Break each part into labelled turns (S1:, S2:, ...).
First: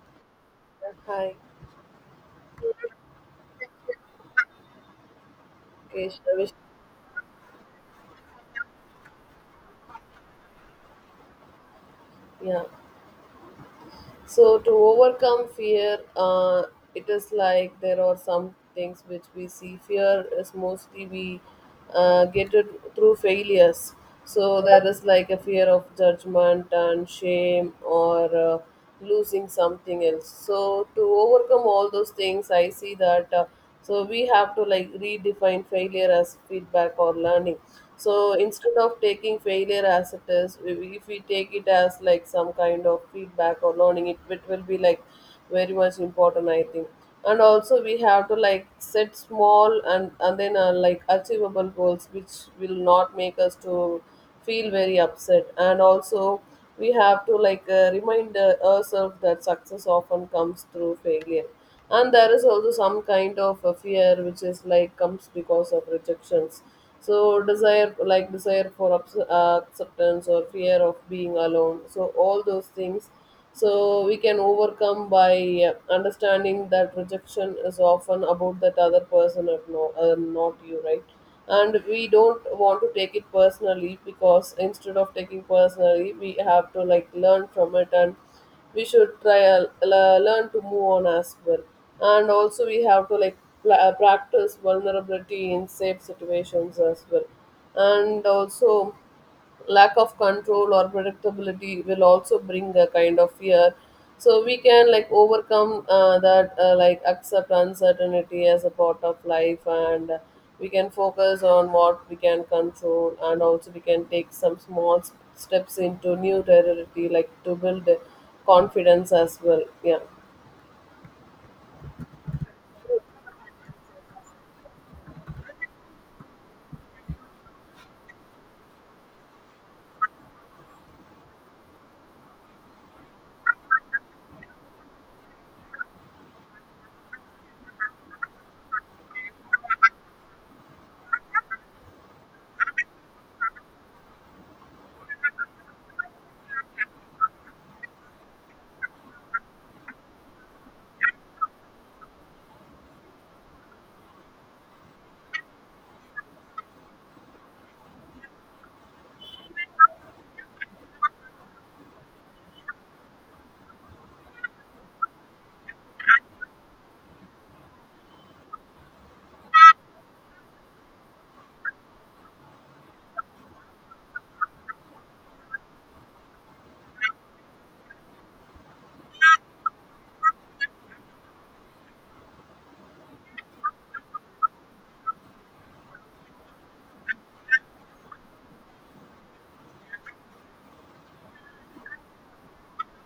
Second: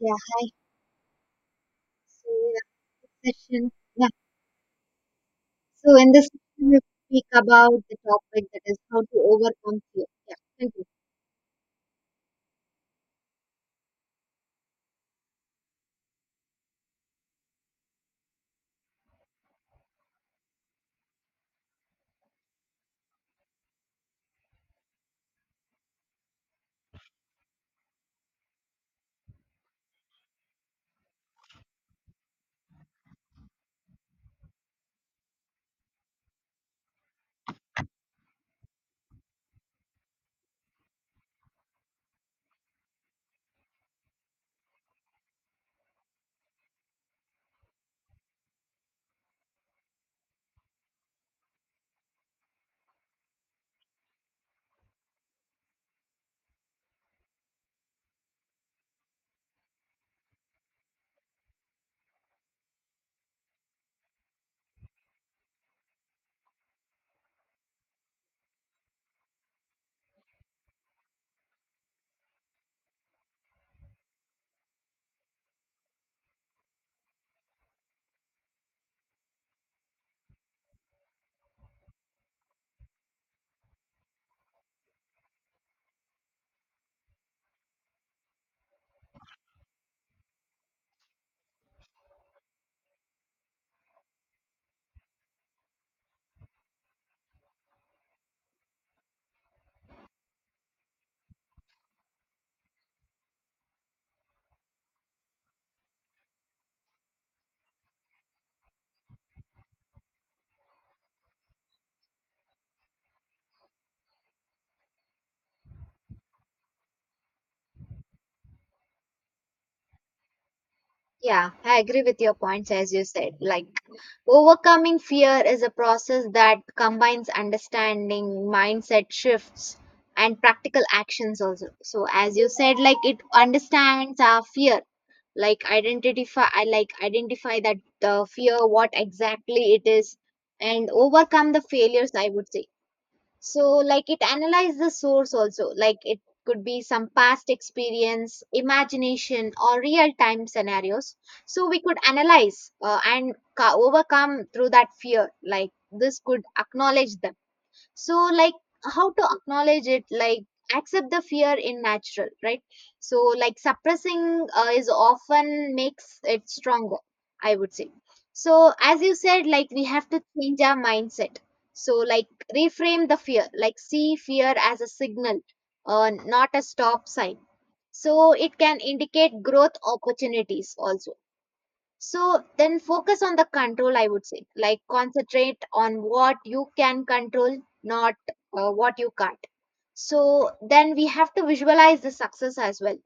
S1: Yeah,
S2: Hi,
S1: so in this session, yeah, so in this
S2: Keshav.
S1: session, we speak about the topic that is how to overcome fear. Yeah, thank you.
S2: Yeah. So to overcome fear, it is like there are some things which we see. Fear is mostly we get it through failures. So there is like a fear of judgment and shame or losing something else. So to overcome all those things, I see that. So we have to like redefine failure as feedback or learning, so instead of taking failure as it is, if we take it as like some kind of feedback or learning it, will be like very much important, I think. And also we have to like set small and then like achievable goals which will not make us to feel very upset. And also we have to like remind ourselves that success often comes through failure. And there is also some kind of a fear which is like comes because of rejections. So desire for acceptance or fear of being alone, so all those things. So we can overcome by understanding that rejection is often about that other person and no, not you, right? And we don't want to take it personally, because instead of taking personally we have to like learn from it, and we should try learn to move on as well. And also we have to like practice vulnerability in safe situations as well. And also, lack of control or predictability will also bring a kind of fear. So we can like overcome that, like accept uncertainty as a part of life, and we can focus on what we can control, and also we can take some steps into new territory, like to build confidence as well. Yeah.
S1: Yeah, I agree with your points as you said. Like, overcoming fear is a process that combines understanding, mindset shifts, and practical actions also. So, as you said, like it understands our fear, like identify, I like identify that the fear, what exactly it is, and overcome the failures, I would say. So like it analyzed the source also, like it could be some past experience, imagination, or real time scenarios, so we could analyze and overcome through that fear. Like this could acknowledge them. So like how to acknowledge it, like accept the fear in natural, right? So like suppressing is often makes it stronger, I would say. So as you said, like we have to change our mindset. So like reframe the fear, like see fear as a signal, not a stop sign, so it can indicate growth opportunities also. So then focus on the control, I would say. Like concentrate on what you can control, not what you can't. So then we have to visualize the success as well.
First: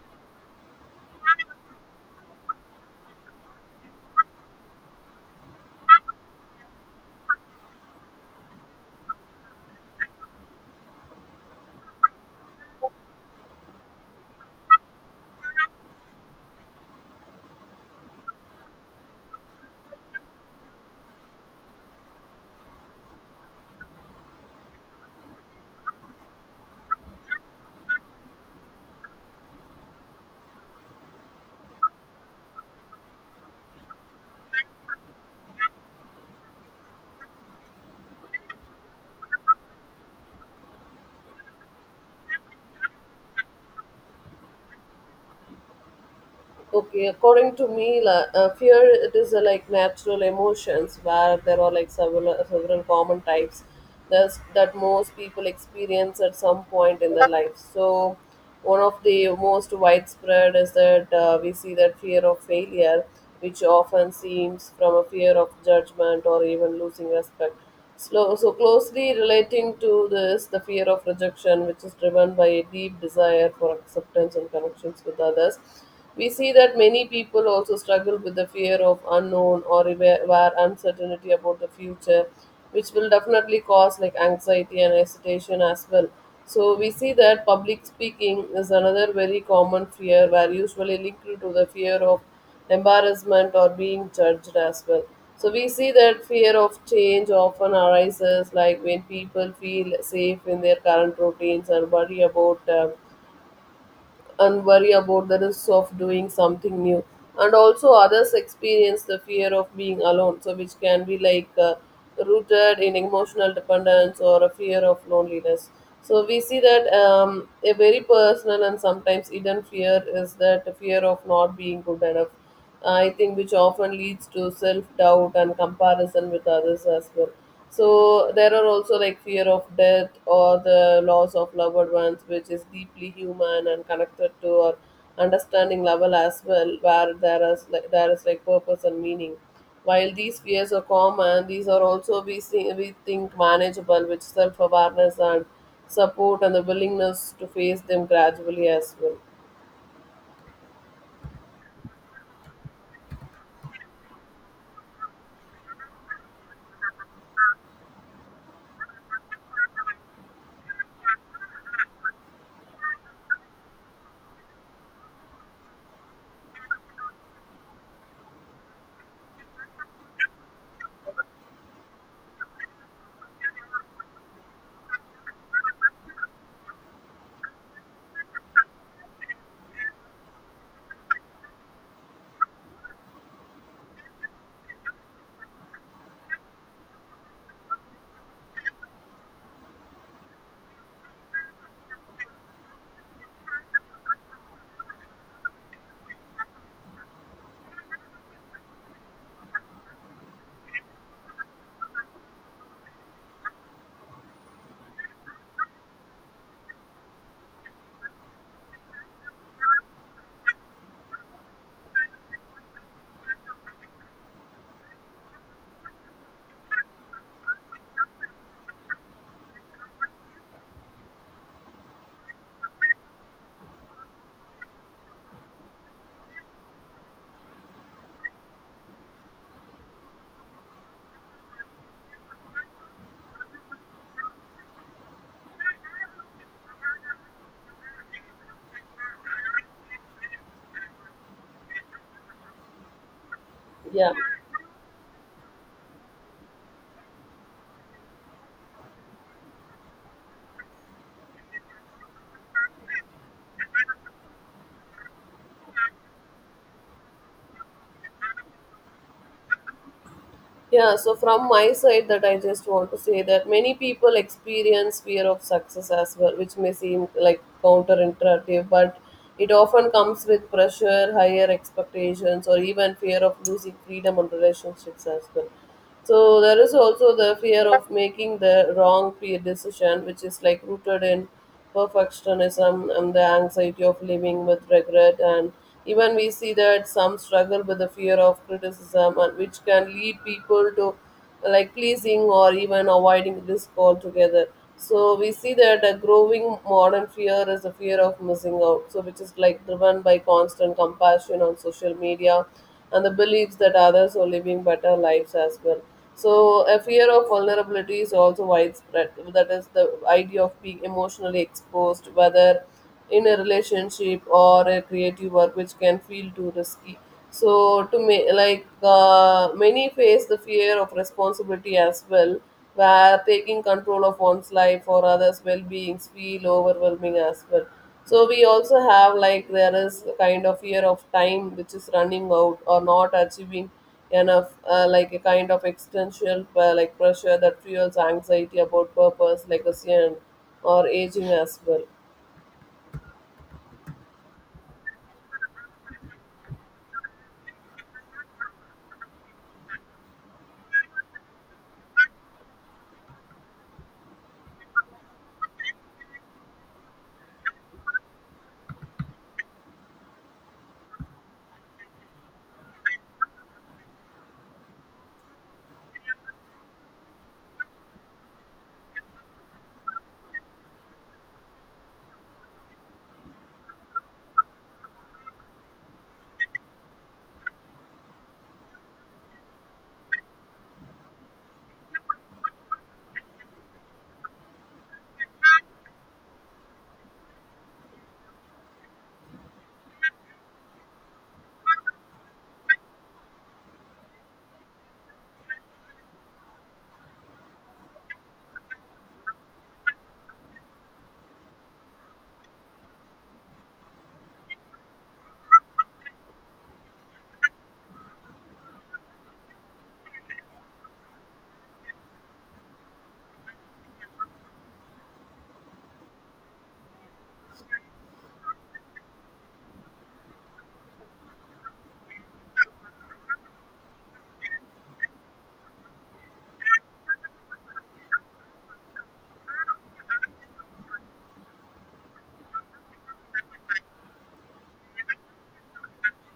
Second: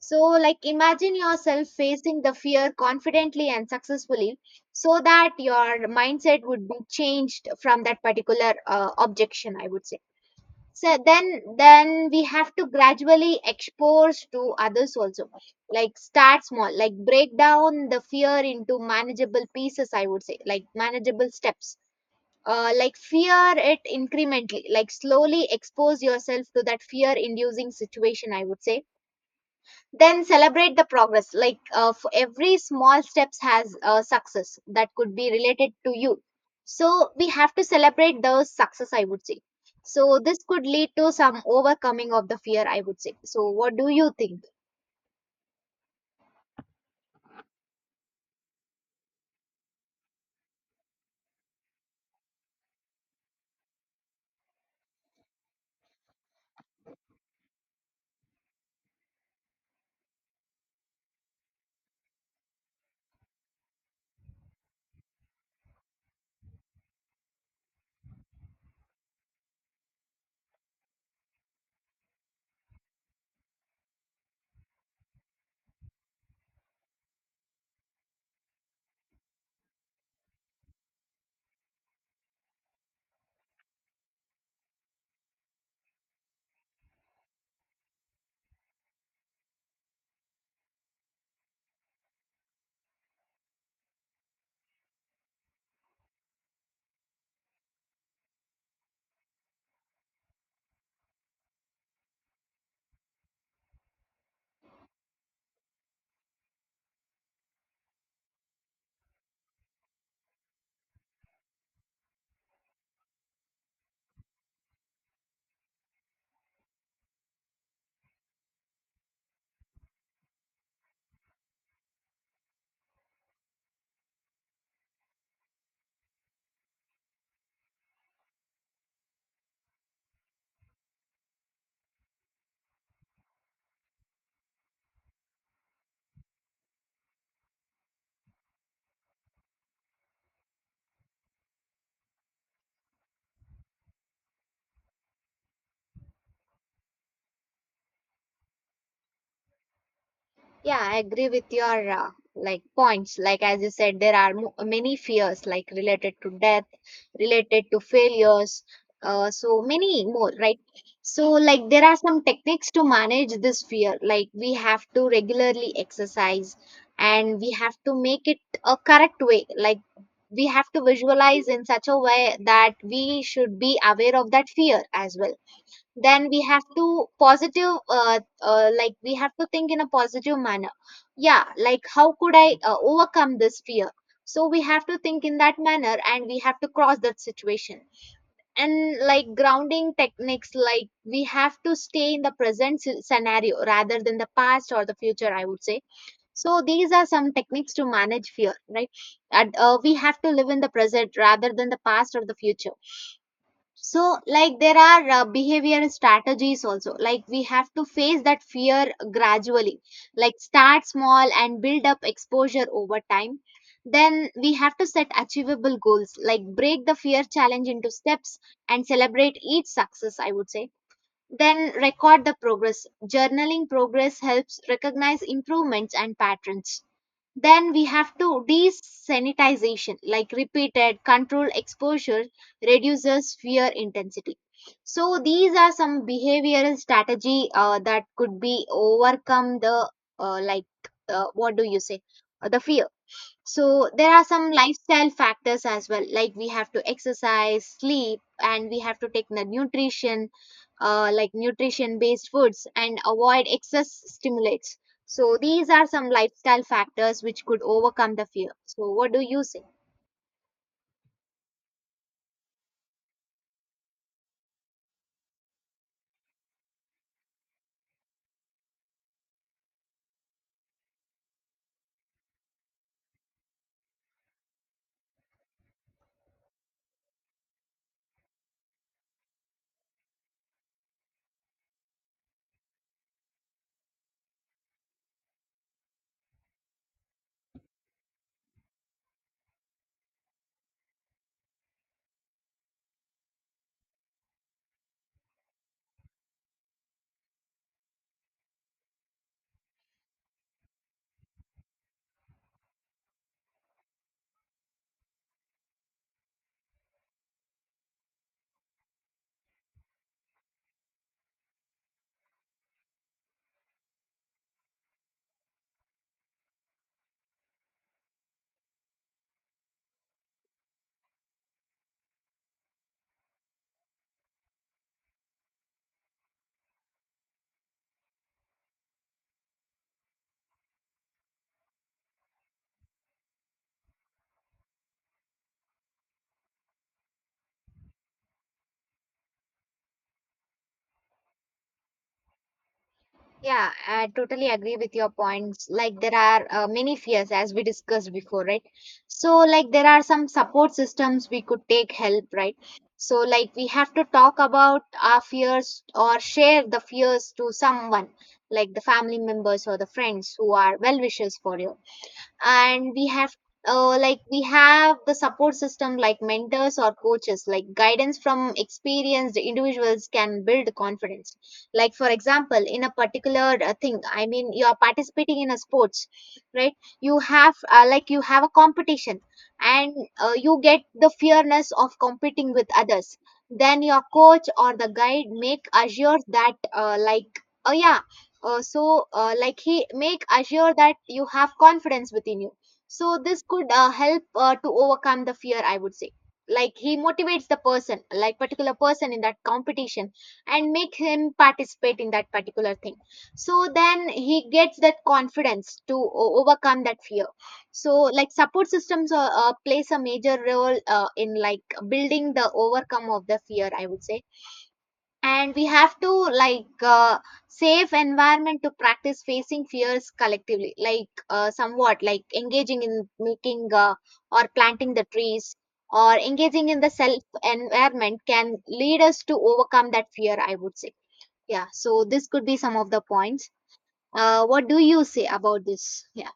S1: So, like, imagine yourself facing the fear confidently and successfully so that your mindset would be changed from that particular objection, I would say. So then we have to gradually expose to others also, like start small, like break down the fear into manageable pieces, I would say, like manageable steps. Like fear it incrementally, like slowly expose yourself to that fear inducing situation, I would say. Then celebrate the progress, like for every small steps has a success that could be related to you. So we have to celebrate the success, I would say. So this could lead to some overcoming of the fear, I would say. So what do you think?
S2: Okay, according to me, fear, it is like natural emotions where there are like several common types that most people experience at some point in their life. So, one of the most widespread is that we see that fear of failure, which often seems from a fear of judgment or even losing respect. Slow, so closely relating to this, the fear of rejection, which is driven by a deep desire for acceptance and connections with others. We see that many people also struggle with the fear of unknown or aware uncertainty about the future, which will definitely cause like anxiety and hesitation as well. So we see that public speaking is another very common fear, where usually linked to the fear of embarrassment or being judged as well. So we see that fear of change often arises like when people feel safe in their current routines and worry about and worry about the risks of doing something new. And also others experience the fear of being alone, so which can be like rooted in emotional dependence or a fear of loneliness. So we see that a very personal and sometimes hidden fear is that fear of not being good enough, I think, which often leads to self doubt and comparison with others as well. So there are also like fear of death or the loss of loved ones, which is deeply human and connected to our understanding level as well, where there is like purpose and meaning. While these fears are common, these are also we see, we think, manageable with self awareness and support and the willingness to face them gradually as well.
S1: Yeah, I agree with your like points. Like as you said, there are mo many fears like related to death, related to failures, so many more, right? So like there are some techniques to manage this fear. Like we have to regularly exercise and we have to make it a correct way. Like we have to visualize in such a way that we should be aware of that fear as well. Then we have to positive like we have to think in a positive manner. Yeah, like how could I overcome this fear? So we have to think in that manner and we have to cross that situation. And like grounding techniques, like we have to stay in the present scenario rather than the past or the future, I would say. So these are some techniques to manage fear, right? And we have to live in the present rather than the past or the future. So like there are behavior strategies also, like we have to face that fear gradually, like start small and build up exposure over time. Then we have to set achievable goals, like break the fear challenge into steps and celebrate each success, I would say. Then record the progress, journaling progress helps recognize improvements and patterns. Then we have to desanitization, like repeated controlled exposure reduces fear intensity. So these are some behavioral strategy that could be overcome the uh, like what do you say. The fear, so
S2: Yeah.
S1: there are some lifestyle factors as well, like we have to exercise, sleep, and we have to take the nutrition, like nutrition based foods, and avoid excess stimulates. So these are some lifestyle factors which could overcome the fear. So what do you say?
S2: Yeah, so from my side, that I just want to say that many people experience fear of success as well, which may seem like counterintuitive, but it often comes with pressure, higher expectations, or even fear of losing freedom and relationships as well. So there is also the fear of making the decision, which is like rooted in perfectionism and the anxiety of living with regret. And even we see that some struggle with the fear of criticism, and which can lead people to like pleasing or even avoiding risk altogether. So we see that a growing modern fear is the fear of missing out. So which is like driven by constant compassion on social media and the beliefs that others are living better lives as well. So a fear of vulnerability is also widespread. That is the idea of being emotionally exposed, whether in a relationship or a creative work, which can feel too risky. So to me, like, many face the fear of responsibility as well, where taking control of one's life or others' well-beings feel overwhelming as well. So we also have like there is a kind of fear of time which is running out or not achieving enough, like a kind of existential, like pressure that fuels anxiety about purpose, legacy, and or aging as well.
S1: Yeah, I totally agree with your points. Like there are many fears as we discussed before, right? So like there are some support systems we could take help, right? So like we have to talk about our fears or share the fears to someone, like the family members or the friends who are well wishers for you. And we have like we have the support system, like mentors or coaches, like guidance from experienced individuals can build confidence. Like for example in a particular thing, I mean, you are participating in a sports, right? You have like you have a competition, and you get the fearness of competing with others. Then your coach or the guide make assure that like, oh yeah, like he make assure that you have confidence within you. So this could help to overcome the fear, I would say. Like he motivates the person, like particular person in that competition, and make him participate in that particular thing. So then he gets that confidence to overcome that fear. So like support systems plays a major role in like building the overcome of the fear, I would say. And we have to like safe environment to practice facing fears collectively, like somewhat like engaging in making or planting the trees or engaging in the self environment can lead us to overcome that fear, I would say. Yeah, so this could be some of the points. What do you say about this? Yeah, yeah.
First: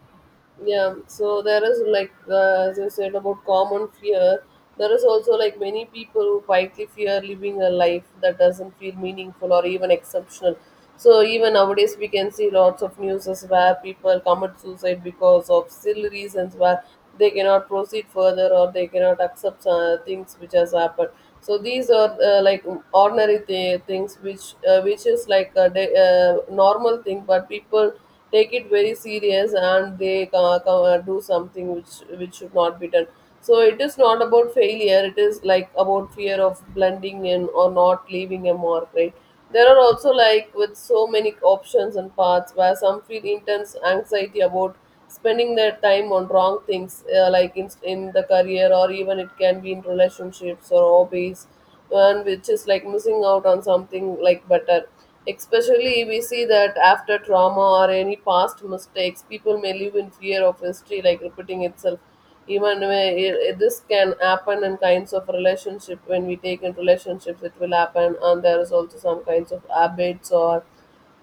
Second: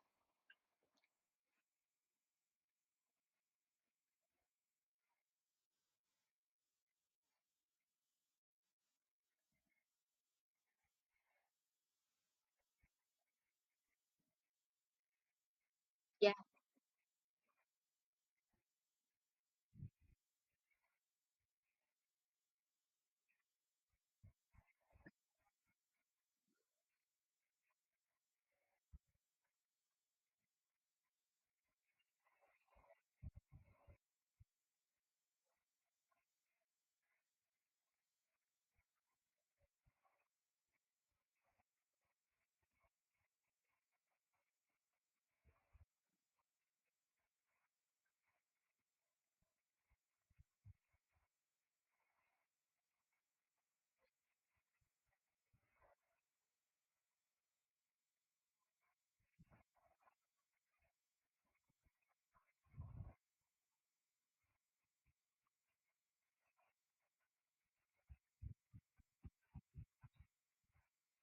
S2: Yeah, so there is like, as I said about common fear, there is also like many people who quietly fear living a life that doesn't feel meaningful or even exceptional. So even nowadays we can see lots of news where people commit suicide because of silly reasons, where they cannot proceed further or they cannot accept things which has happened. So these are like ordinary things which is like a day, normal thing, but people take it very serious and they do something which should not be done. So it is not about failure, it is like about fear of blending in or not leaving a mark, right? There are also like with so many options and paths where some feel intense anxiety about spending their time on wrong things, like in the career, or even it can be in relationships or hobbies, and which is like missing out on something like better. Especially we see that after trauma or any past mistakes, people may live in fear of history like repeating itself, even when this can happen in kinds of relationship. When we take in relationships it will happen, and there is also some kinds of habits or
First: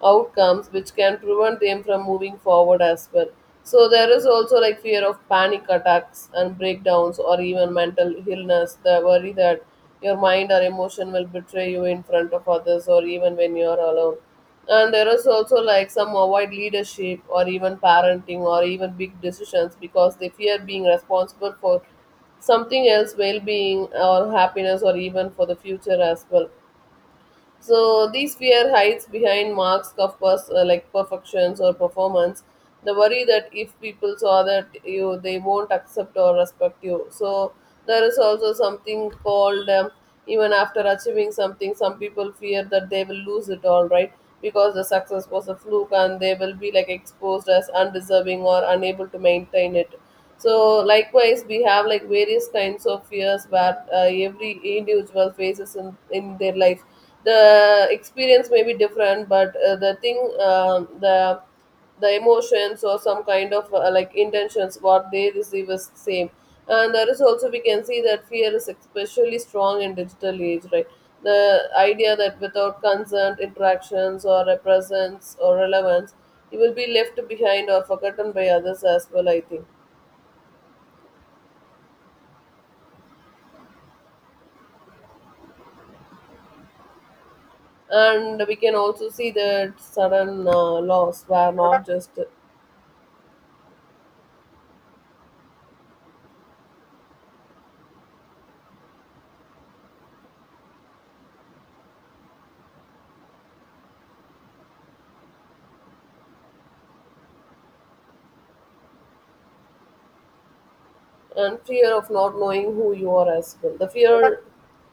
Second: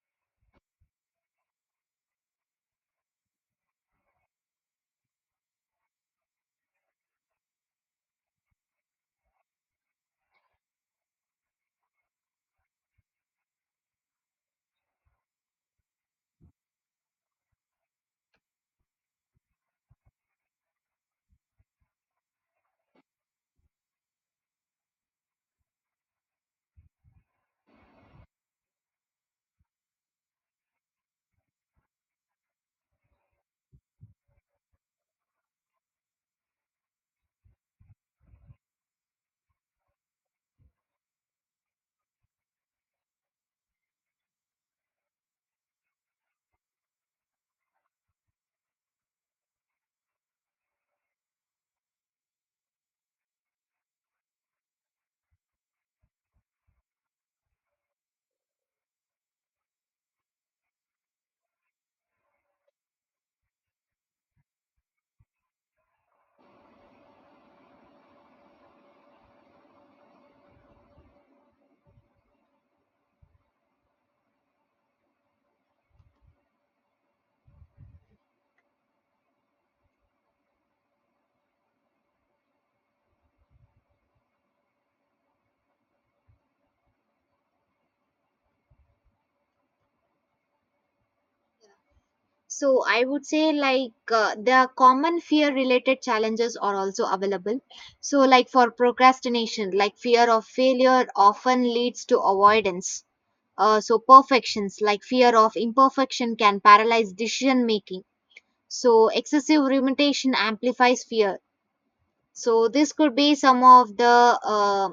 S2: outcomes which can prevent them from moving forward as well. So there is also like fear of panic attacks and breakdowns or even mental illness, the worry that your mind or emotion will betray you in front of others or even when you are alone. And there is also like some avoid leadership or even parenting or even big decisions because they fear being responsible for something else well-being or happiness or even for the future as well. So these fear hides behind marks of like perfections or performance. The worry that if people saw that you, they won't accept or respect you. So there is also something called even after achieving something, some people fear that they will lose it all, right? Because the success was a fluke and they will be like exposed as undeserving or unable to maintain it. So likewise, we have like various kinds of fears where every individual faces in their life. The experience may be different, but the thing, um the the emotions or some kind of like intentions what they receive is same. And there is also we can see that fear is especially strong in digital age, right? The idea that without consent, interactions or a presence or relevance, you will be left behind or forgotten by others as well, I think. And we can also see that sudden loss were not just
S1: So I would say like the common fear related challenges are also available. So like for procrastination, like fear of failure often leads to avoidance. So perfections, like fear of imperfection can paralyze decision making. So excessive rumination amplifies fear.
S2: and fear of not
S1: So
S2: knowing
S1: this
S2: who you
S1: could
S2: are
S1: be
S2: as
S1: some
S2: well, the
S1: of the
S2: fear,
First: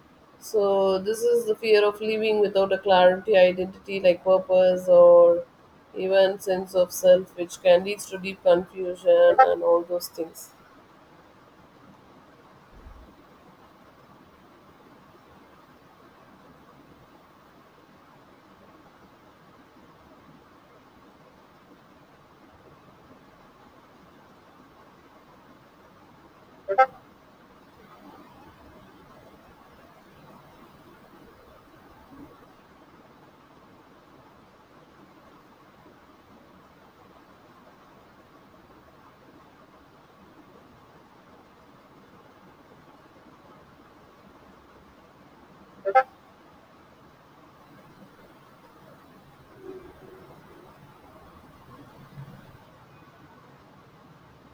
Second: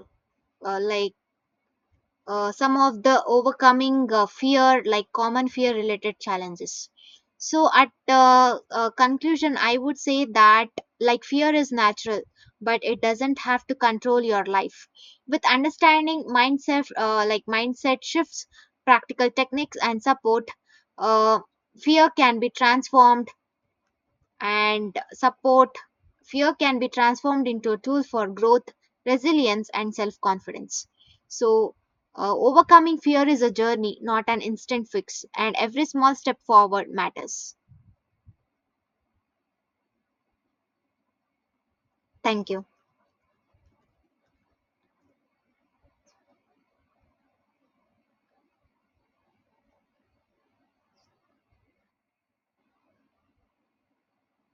S1: uh,
S2: so
S1: like
S2: this is the fear of living without
S1: some
S2: a
S1: of the
S2: clarity identity
S1: overcoming
S2: like
S1: fear,
S2: purpose
S1: like
S2: or
S1: common fear related
S2: even sense
S1: challenges.
S2: of self, which
S1: So
S2: can
S1: at
S2: lead to deep confusion
S1: conclusion,
S2: and
S1: I
S2: all
S1: would
S2: those
S1: say
S2: things.
S1: that like fear is natural, but it doesn't have to control your life. With understanding, mindset like mindset shifts, practical techniques, and support, uh, fear can be transformed, and support, fear can be transformed into a tool for growth, resilience, and self confidence. So, overcoming fear is a journey, not an instant fix, and every small step forward matters. Thank you.